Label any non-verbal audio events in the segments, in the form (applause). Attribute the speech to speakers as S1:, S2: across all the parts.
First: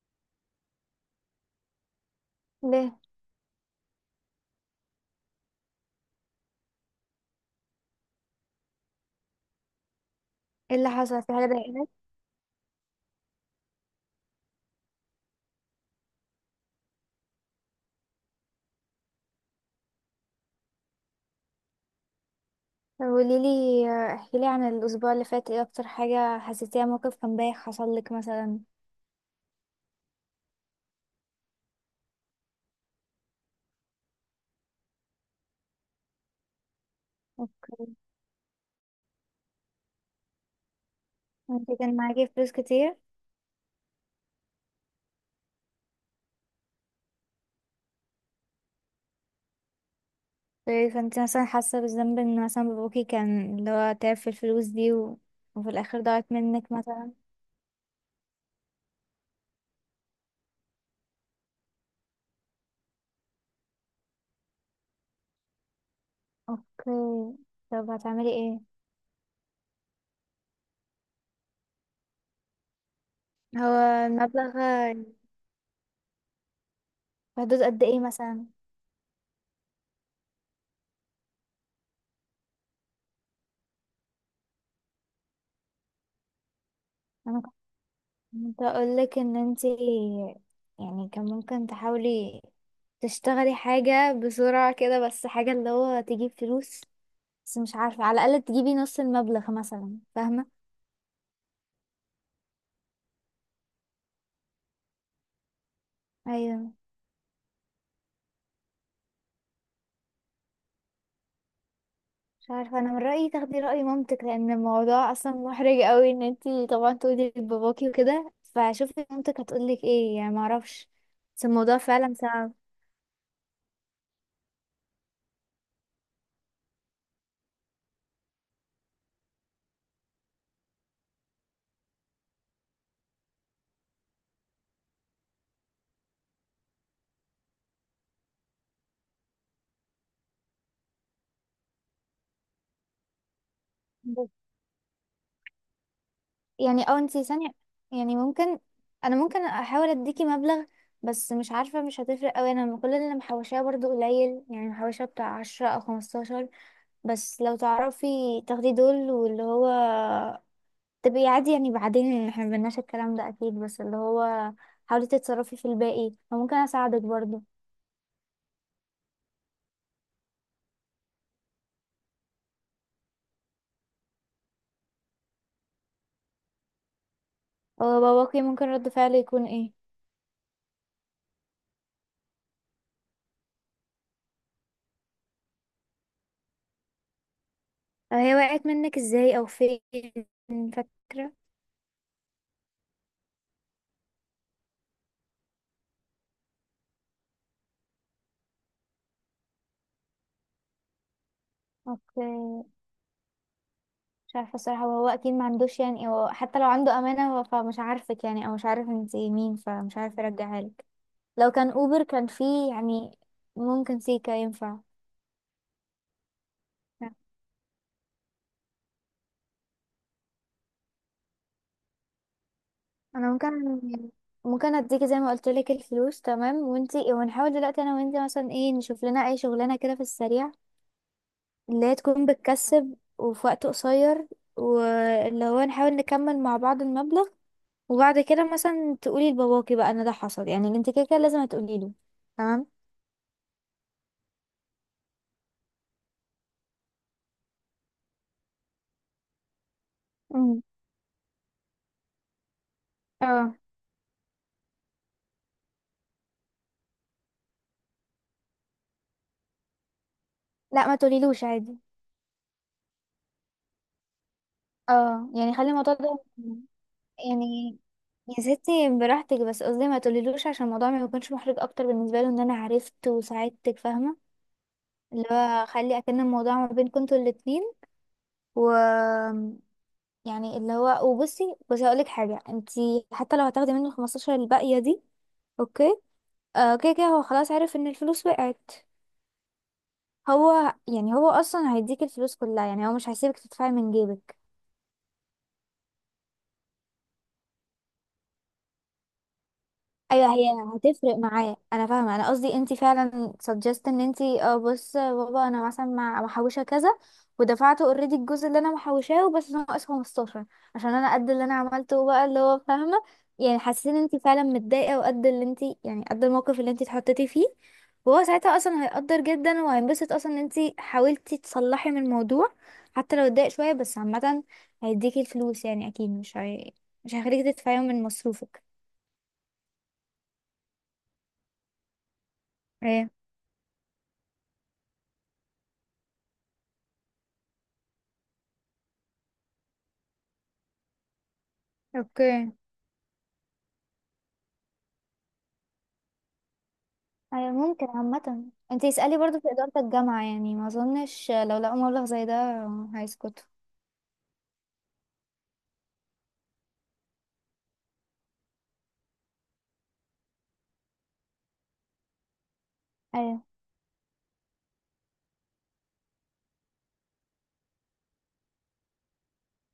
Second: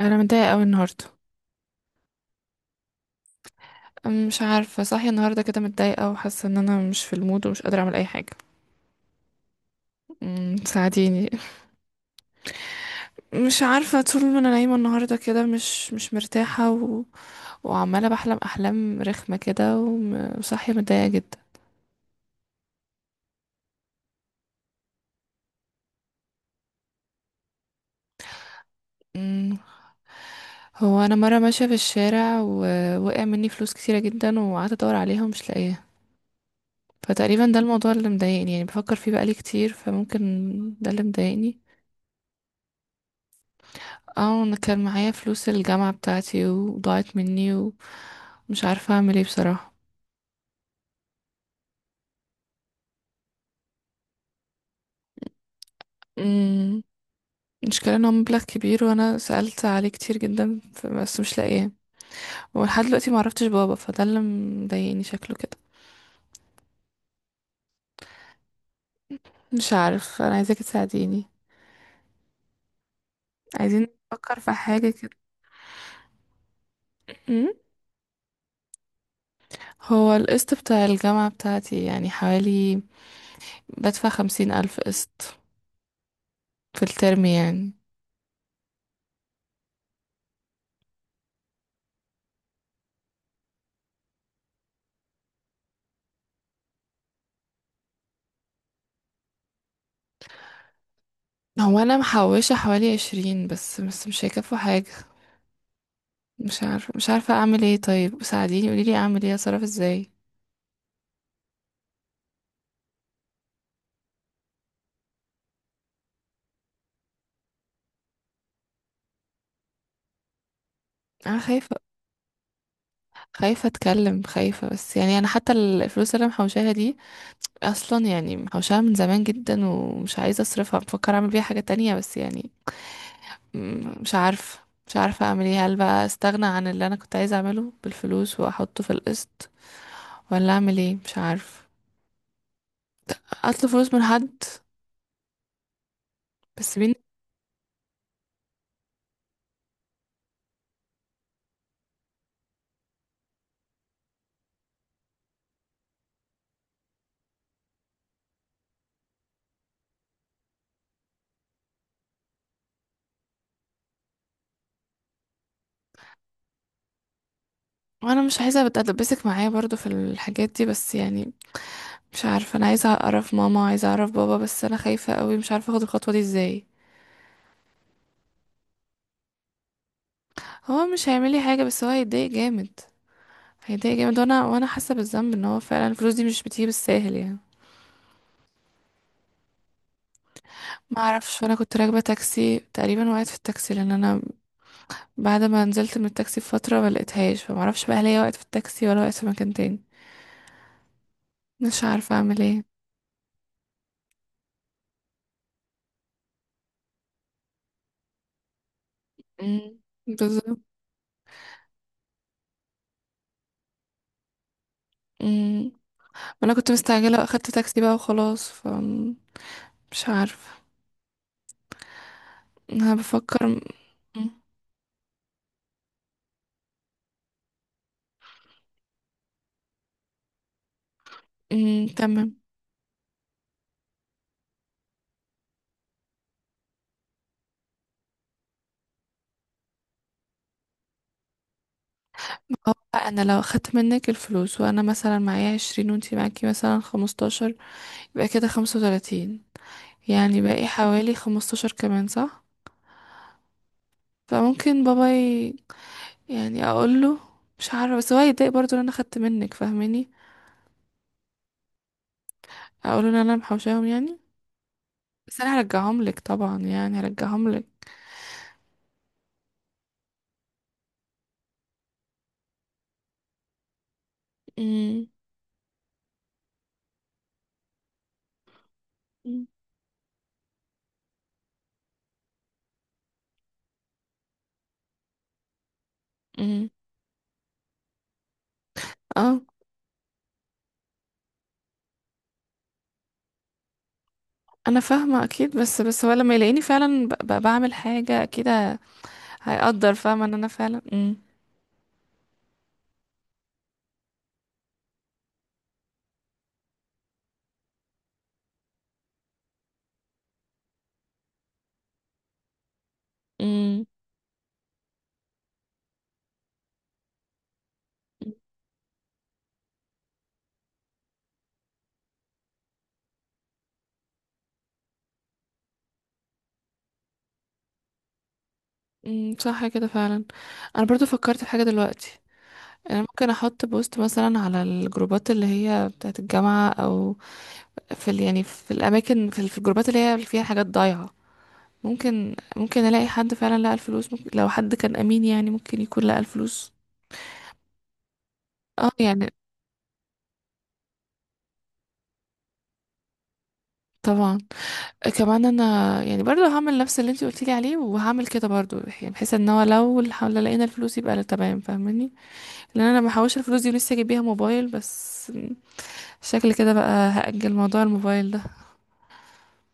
S1: انا متضايقه قوي النهارده.
S2: ليه؟
S1: مش عارفه، صاحيه النهارده كده متضايقه وحاسه ان انا مش في المود ومش قادره اعمل اي حاجه.
S2: ايه اللي حصل؟
S1: ساعديني.
S2: في حاجة ضايقتك؟
S1: مش عارفه، طول ما انا نايمه النهارده كده مش مرتاحه وعماله بحلم احلام رخمه كده، وصاحيه متضايقه جدا.
S2: قولي لي، احكي لي عن الاسبوع اللي فات. ايه اكتر حاجة حسيتيها؟ موقف كان بايخ حصل لك مثلا؟
S1: أم، هو انا مره ماشيه في الشارع ووقع مني فلوس كتيره جدا، وقعدت ادور عليها ومش لاقيها. فتقريبا ده الموضوع اللي مضايقني، يعني بفكر فيه بقالي كتير، فممكن ده اللي مضايقني.
S2: انت كان معاكي فلوس كتير؟
S1: اه، انا كان معايا فلوس الجامعة بتاعتي وضاعت مني ومش عارفة اعمل ايه بصراحة.
S2: فانت مثلا حاسة بالذنب ان مثلا باباكي كان اللي هو تعب في الفلوس دي و... وفي الاخر ضاعت منك
S1: امم
S2: مثلا.
S1: المشكلة ان هو مبلغ كبير، وانا سألت عليه كتير جدا، بس مش لاقيه. ولحد دلوقتي معرفتش بابا، فده اللي مضايقني شكله كده.
S2: اوكي، طب هتعملي ايه؟
S1: مش عارف. انا عايزاك تساعديني،
S2: هو
S1: عايزين نفكر
S2: المبلغ
S1: في حاجة
S2: في
S1: كده. مم.
S2: حدود قد ايه مثلا؟
S1: هو القسط بتاع الجامعة بتاعتي يعني حوالي، بدفع 50 ألف قسط في الترم
S2: انا
S1: يعني.
S2: كنت اقول لك ان انت يعني كان ممكن تحاولي تشتغلي حاجة بسرعة كده، بس حاجة اللي هو تجيب فلوس، بس مش عارفة، على الأقل تجيبي نص المبلغ مثلا، فاهمة؟
S1: هو أنا محوشة حوالي 20 بس، بس مش هيكفوا حاجة. مش
S2: أيوة،
S1: عارفة، مش عارفة اعمل ايه. طيب ساعديني، قوليلي اعمل ايه، اتصرف ازاي؟
S2: مش عارفة، أنا من رأيي تاخدي رأي مامتك، لأن الموضوع أصلا محرج قوي إن انتي طبعا تقولي لباباكي وكده، فشوفي مامتك هتقولك ايه، يعني معرفش،
S1: انا
S2: بس
S1: خايفة،
S2: الموضوع فعلا صعب.
S1: خايفة اتكلم، خايفة. بس يعني انا حتى الفلوس اللي أنا محوشاها دي، اصلا يعني محوشاها من زمان جدا، ومش عايزة اصرفها، بفكر اعمل بيها حاجة تانية. بس يعني مش عارفة، مش عارفة اعمل ايه. هل بقى استغنى عن اللي انا كنت عايزة اعمله بالفلوس واحطه في القسط، ولا اعمل ايه؟ مش عارفة. اطلب فلوس من حد، بس
S2: يعني
S1: بين
S2: اه انتي ثانية، يعني ممكن انا ممكن احاول اديكي مبلغ، بس مش عارفة مش هتفرق اوي، انا كل اللي محوشاه برضو قليل، يعني محوشة بتاع عشرة او خمستاشر، بس لو تعرفي تاخدي دول واللي هو تبقي عادي يعني بعدين، يعني احنا مبناش الكلام ده اكيد، بس اللي هو حاولي تتصرفي في الباقي وممكن اساعدك برضو.
S1: وانا مش عايزة اتدبسك معايا برضو في الحاجات دي، بس يعني مش عارفة، انا عايزة اعرف ماما وعايزة اعرف بابا، بس انا خايفة قوي، مش عارفة اخد الخطوة دي ازاي.
S2: هو باباكي ممكن رد فعله يكون ايه؟
S1: هو مش هيعمل لي حاجة، بس هو هيتضايق جامد، هيتضايق جامد، وانا حاسة بالذنب ان هو فعلا الفلوس دي مش بتيجي بالساهل يعني.
S2: أو هي وقعت منك ازاي او فين؟
S1: ما
S2: فاكرة؟
S1: اعرفش. وانا كنت راكبة تاكسي، تقريبا وقعت في التاكسي، لان انا بعد ما نزلت من التاكسي بفترة ما لقيتهاش. فما اعرفش بقى هل هي وقعت في التاكسي ولا وقعت في مكان تاني. مش عارفة
S2: اوكي،
S1: اعمل ايه.
S2: مش عارفه الصراحه، وهو اكيد ما عندوش، يعني هو حتى لو عنده امانه هو فمش عارفك يعني، او مش عارف انت مين،
S1: مم.
S2: فمش عارف
S1: بالظبط.
S2: يرجعها لك. لو كان اوبر كان فيه يعني ممكن سيكا ينفع.
S1: مم. وانا كنت
S2: لا،
S1: مستعجلة واخدت تاكسي بقى وخلاص. مش عارفة. انا
S2: انا
S1: بفكر.
S2: ممكن
S1: مم.
S2: اديكي زي ما قلت لك الفلوس. تمام، وانتي ونحاول دلوقتي انا وانتي مثلا ايه، نشوف لنا اي شغلانه كده في السريع،
S1: مم.
S2: اللي هي تكون
S1: تمام.
S2: بتكسب وفي وقت قصير، واللي هو نحاول نكمل مع بعض المبلغ. وبعد كده مثلا تقولي لباباكي بقى ان ده حصل، يعني انت كده كده لازم هتقولي له.
S1: هو انا لو اخدت منك الفلوس وانا مثلا معايا 20، وانتي معاكي مثلا 15، يبقى كده 35، يعني
S2: تمام،
S1: باقي حوالي 15 كمان، صح؟
S2: اه.
S1: فممكن بابا يعني اقوله، مش عارفه، بس هو هيتضايق برضه ان انا اخدت منك، فاهماني؟
S2: لا ما تقوليلوش عادي،
S1: اقوله ان انا محوشاهم يعني،
S2: اه
S1: بس انا
S2: يعني خلي الموضوع
S1: هرجعهم
S2: ده،
S1: لك طبعا، يعني هرجعهم لك.
S2: يعني يا ستي براحتك، بس قصدي ما تقوليلوش عشان الموضوع ما يكونش محرج اكتر بالنسبه له ان انا عرفت وساعدتك، فاهمه؟
S1: امم
S2: اللي هو خلي اكن الموضوع ما بينكم انتوا الاتنين، و يعني اللي هو، وبصي بصي هقولك حاجه، انتي حتى لو هتاخدي منه 15 الباقيه دي، اوكي،
S1: امم
S2: آه كده كده هو خلاص عرف ان الفلوس وقعت.
S1: اه،
S2: هو يعني هو اصلا هيديك الفلوس كلها، يعني هو مش هيسيبك تدفعي من جيبك.
S1: انا فاهمه اكيد، بس هو لما يلاقيني فعلا بعمل حاجه، اكيد هيقدر، فاهمه ان
S2: ايوه، هي
S1: انا فعلا.
S2: هتفرق معاه، انا فاهمه، انا قصدي انت فعلا سجست ان انت اه بص يا بابا انا مثلا مع محوشه كذا، ودفعته اوريدي الجزء اللي انا محوشاه بس ناقص 15، عشان انا قد اللي انا عملته بقى اللي هو فاهمه، يعني
S1: امم
S2: حسيت ان انت فعلا متضايقه، وقد اللي انت يعني قد الموقف اللي انت اتحطيتي فيه. وهو ساعتها اصلا هيقدر جدا، وهينبسط اصلا ان انت حاولتي تصلحي من الموضوع، حتى لو اتضايق شويه بس عامه هيديكي الفلوس، يعني اكيد مش هيخليكي تدفعيهم من مصروفك.
S1: صح كده فعلا. انا برضو فكرت في حاجه دلوقتي. انا
S2: ايه؟
S1: ممكن احط بوست مثلا على الجروبات اللي هي بتاعت الجامعه، او في يعني في الاماكن، في الجروبات اللي هي اللي فيها حاجات ضايعه. ممكن
S2: اوكي،
S1: ممكن الاقي حد فعلا لقى الفلوس، ممكن لو حد كان امين يعني ممكن يكون لقى الفلوس.
S2: أيوة ممكن عامة، انتي
S1: اه
S2: اسألي
S1: يعني
S2: برضو في إدارة الجامعة، يعني ما أظنش لو لقوا مبلغ زي ده هيسكتوا.
S1: طبعا. كمان انا يعني برضو هعمل نفس اللي انتي قلتيلي عليه، وهعمل كده برضو، يعني بحيث ان هو لو لقينا الفلوس يبقى تمام، فاهماني؟ لان انا ما
S2: أيوة،
S1: الفلوس دي ولسه اجيب بيها موبايل بس، شكلي كده بقى هأجل موضوع الموبايل ده.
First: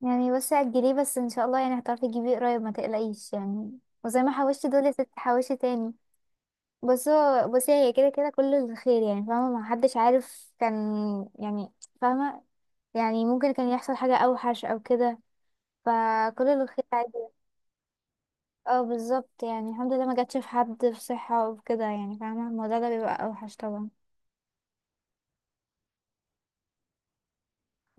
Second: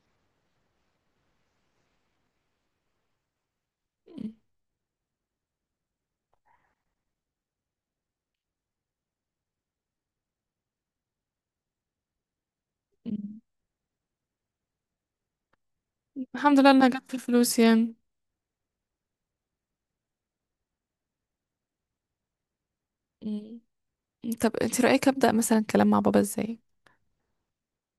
S2: يعني بس أجليه بس إن شاء الله يعني هتعرفي تجيبيه قريب، ما تقلقيش يعني، وزي ما حوشتي دول يا ستي حوشي تاني. بصي هي كده كده كله الخير، يعني فاهمة؟ ما حدش عارف كان يعني، فاهمة؟ يعني
S1: مم.
S2: ممكن كان يحصل حاجة أوحش أو كده، فكل
S1: الحمد لله
S2: الخير
S1: انها جت
S2: عادي.
S1: في الفلوس يعني.
S2: اه بالظبط، يعني الحمد لله ما جاتش في حد في صحة وكده، يعني فاهمة؟ الموضوع ده بيبقى أوحش
S1: مم.
S2: طبعا.
S1: طب انت رأيك أبدأ مثلا كلام مع بابا ازاي؟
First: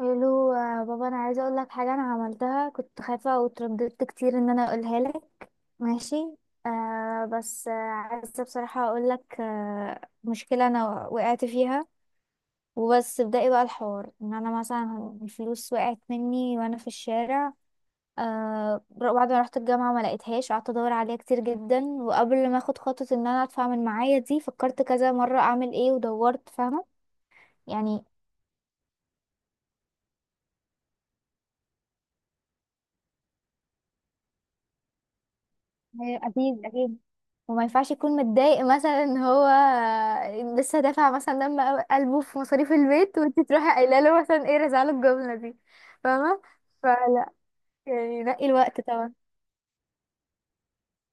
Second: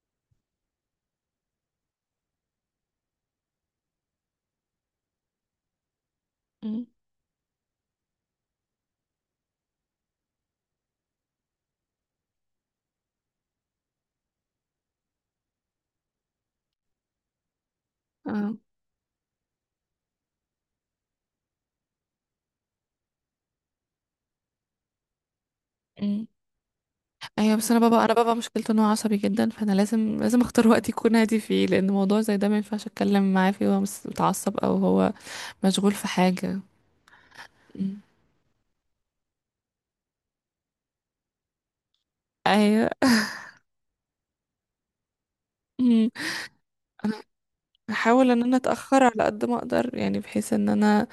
S2: الو آه، بابا انا عايزه اقول لك حاجه انا عملتها، كنت خايفه وترددت كتير ان انا اقولها لك. ماشي،
S1: مم.
S2: آه بس آه عايزه بصراحه اقول لك آه مشكله انا وقعت فيها. وبس ابدأي بقى الحوار ان انا مثلا الفلوس وقعت مني وانا في الشارع،
S1: اه.
S2: آه بعد ما رحت الجامعه ما لقيتهاش، قعدت ادور عليها كتير جدا، وقبل ما اخد خطوه ان انا ادفع من معايا دي فكرت كذا مره اعمل ايه
S1: مم.
S2: ودورت، فاهمه؟
S1: ايوه، بس انا
S2: يعني
S1: بابا انا بابا مشكلته ان هو عصبي جدا، فانا لازم، لازم اختار وقت يكون هادي فيه، لان موضوع زي ده ما ينفعش اتكلم معاه فيه وهو متعصب، او هو مشغول في
S2: أيوة،
S1: حاجة.
S2: أكيد أكيد. وما ينفعش
S1: مم.
S2: يكون متضايق مثلا ان هو لسه دافع مثلا دم قلبه في مصاريف
S1: ايوه.
S2: البيت، وانت تروحي قايله له مثلا ايه، رزعله الجمله دي،
S1: (laughs) مم.
S2: فاهمه؟ فلا، يعني
S1: هحاول ان
S2: نقي
S1: انا
S2: الوقت
S1: اتاخر
S2: طبعا.
S1: على قد ما اقدر، يعني بحيث ان انا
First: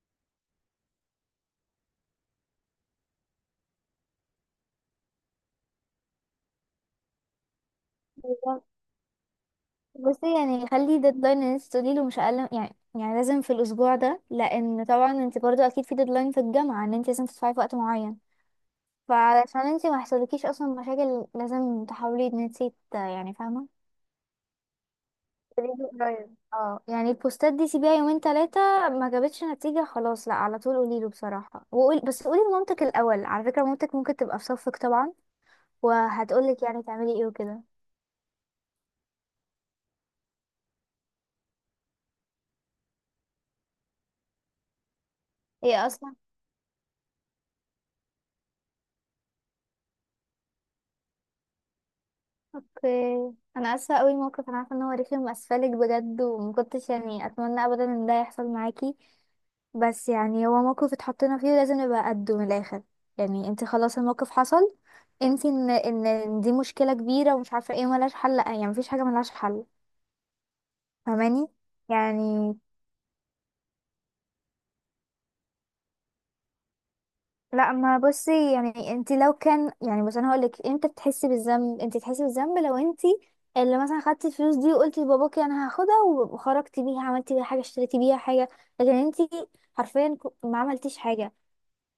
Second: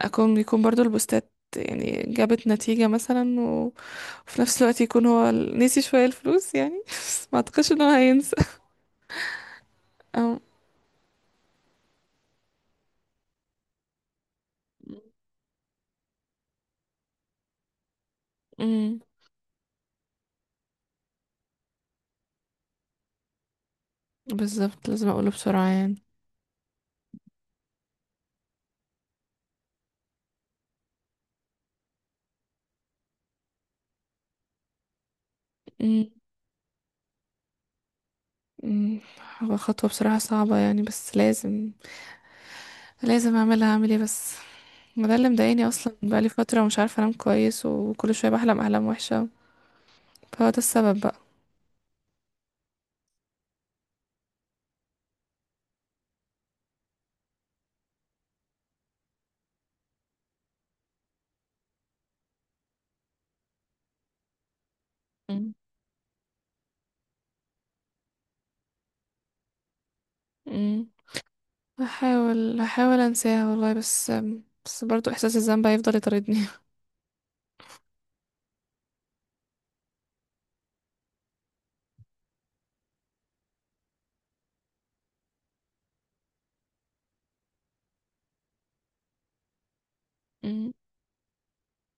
S1: يكون برضو البوستات يعني جابت نتيجة مثلا، وفي نفس الوقت يكون هو نسي شوية الفلوس يعني. (laughs) بس ما اعتقدش ان هو هينسى.
S2: بالظبط. بصي،
S1: أو...
S2: يعني خلي ديدلاين ان انت تقولي له مش اقل يعني، يعني لازم في الاسبوع ده، لان طبعا انت برضو اكيد في ديدلاين في الجامعه ان انت لازم تدفعي في وقت معين،
S1: أمم،
S2: فعلشان انت ما يحصلكيش اصلا مشاكل لازم تحاولي ان انت يعني فاهمه؟
S1: بالظبط، لازم اقوله بسرعة
S2: ريلي
S1: يعني.
S2: قريب اه، يعني البوستات دي سيبيها يومين تلاتة، ما جابتش نتيجة خلاص لا على طول قوليله بصراحة، وقول بس قولي لمامتك الأول، على فكرة مامتك ممكن تبقى في صفك طبعا،
S1: أمم،
S2: وهتقولك يعني تعملي ايه وكده.
S1: أمم، هو خطوة بصراحة صعبة يعني، بس لازم، لازم اعملها، اعمل ايه بس. ما ده اللي مضايقني
S2: هي
S1: اصلا،
S2: اصلا
S1: بقالي فترة ومش عارفة انام كويس، وكل شوية بحلم احلام وحشة، فهو ده السبب بقى.
S2: اوكي. انا اسفة قوي، الموقف انا عارفة ان هو رخم، اسفلك بجد، ومكنتش يعني اتمنى ابدا ان ده يحصل معاكي، بس يعني هو موقف اتحطينا فيه لازم نبقى قده من الاخر، يعني انت خلاص الموقف حصل، انت
S1: أمم،
S2: ان ان إن دي مشكلة كبيرة ومش عارفة ايه ملهاش حل، لا يعني مفيش حاجة ملهاش حل،
S1: أمم،
S2: فاهماني؟ يعني
S1: هحاول انساها والله، بس بس برضو احساس الذنب هيفضل يطاردني.
S2: لا ما بصي، يعني انت لو كان يعني، بس انا هقولك امتى بتحسي بالذنب، انت تحسي بالذنب لو انت اللي مثلا خدتي الفلوس دي وقلتي لباباكي انا هاخدها، وخرجتي بيها عملتي بيها حاجه، اشتريتي بيها حاجه، لكن انت حرفيا ما
S1: مم.
S2: عملتيش حاجه،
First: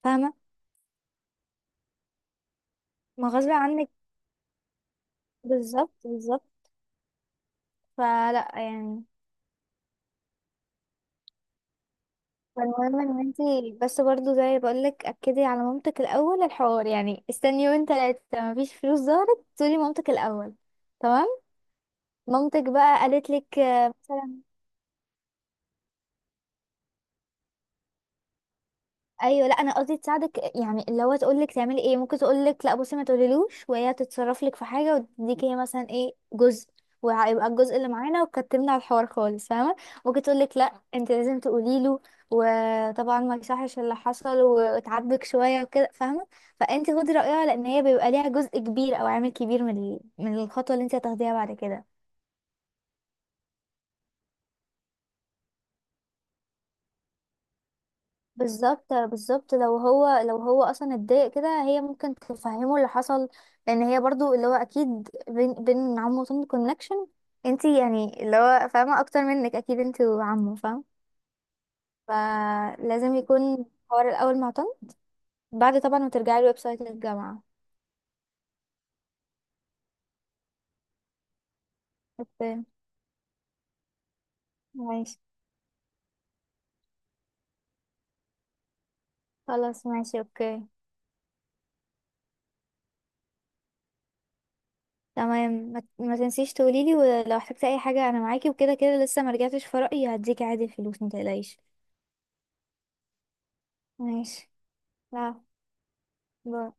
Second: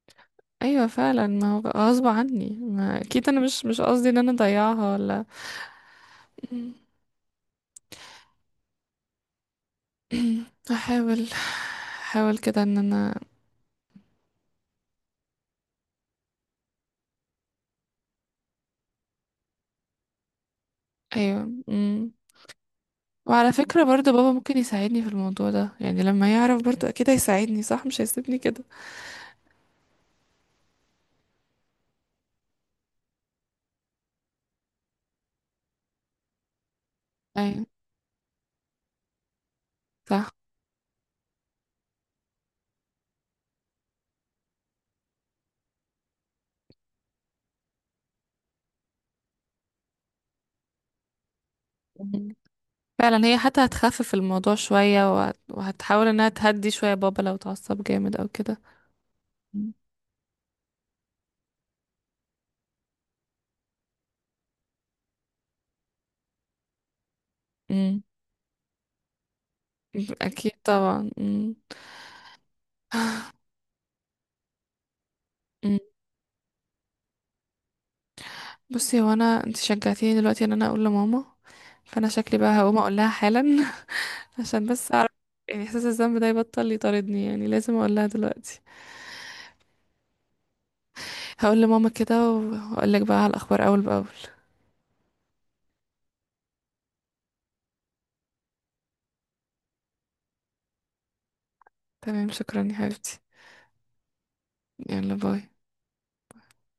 S2: فاهمه؟
S1: ايوه فعلا، ما هو بقى غصب عني، ما اكيد
S2: ما
S1: انا
S2: غصب
S1: مش
S2: عنك،
S1: قصدي ان انا اضيعها ولا.
S2: بالظبط بالظبط.
S1: مم.
S2: فلا يعني،
S1: (clears throat) احاول احاول كده ان
S2: فالمهم
S1: انا.
S2: ان انت، بس برضو زي ما بقولك اكدي على مامتك الاول الحوار، يعني استني يومين تلاتة، مفيش فلوس ظهرت تقولي مامتك الاول، تمام؟
S1: ايوه. مم.
S2: مامتك بقى قالت
S1: وعلى
S2: لك
S1: فكرة
S2: آه،
S1: برضو بابا
S2: مثلا.
S1: ممكن يساعدني في الموضوع ده، يعني لما يعرف برضو اكيد هيساعدني، صح مش هيسيبني كده.
S2: ايوه لا انا قصدي تساعدك، يعني اللي هو تقول لك تعملي ايه، ممكن تقول لك لا بصي ما تقوليلوش، وهي تتصرف لك في حاجه وتديك هي مثلا ايه جزء، وهيبقى
S1: ايوه.
S2: الجزء اللي معانا وكتمنا على الحوار خالص، فاهمه؟ ممكن
S1: صح.
S2: تقول لك لا انت لازم تقولي له، وطبعا ما يصحش اللي حصل وتعاتبك شويه وكده، فاهمه؟ فانت خدي رايها، لان هي بيبقى ليها جزء كبير او عامل كبير من من الخطوه اللي انت هتاخديها بعد كده.
S1: مم. فعلا هي حتى هتخفف الموضوع شوية، وهتحاول انها تهدي شوية بابا لو اتعصب جامد او كده.
S2: بالظبط بالظبط،
S1: مم.
S2: لو هو لو هو اصلا اتضايق كده هي ممكن تفهمه اللي حصل، لان هي برضو اللي هو اكيد بين بين عمه وطن كونكشن، انتي
S1: مم.
S2: يعني اللي هو فاهمه اكتر منك اكيد انتي
S1: اكيد
S2: وعمه، فاهم؟
S1: طبعا.
S2: فلازم يكون حوار الاول مع طن،
S1: مم.
S2: بعد طبعا ما ترجعي الويب سايت للجامعه.
S1: بصي، هو انا انت شجعتيني دلوقتي ان انا اقول لماما، فانا شكلي
S2: اوكي،
S1: بقى هقوم اقول لها حالا. (laughs) عشان بس اعرف
S2: ماشي،
S1: يعني احساس الذنب ده يبطل يطاردني، يعني لازم اقول لها دلوقتي.
S2: خلاص ماشي اوكي،
S1: هقول لماما كده، وهقول لك بقى على الاخبار اول باول.
S2: تمام. ما تنسيش تقوليلي، ولو احتجتي اي حاجه انا معاكي، وكده كده لسه ما رجعتش في رايي، هديكي عادي الفلوس ما تقلقيش.
S1: تمام. شكرا يا حبيبتي.
S2: ماشي.
S1: يلا
S2: لا،
S1: باي.
S2: باي.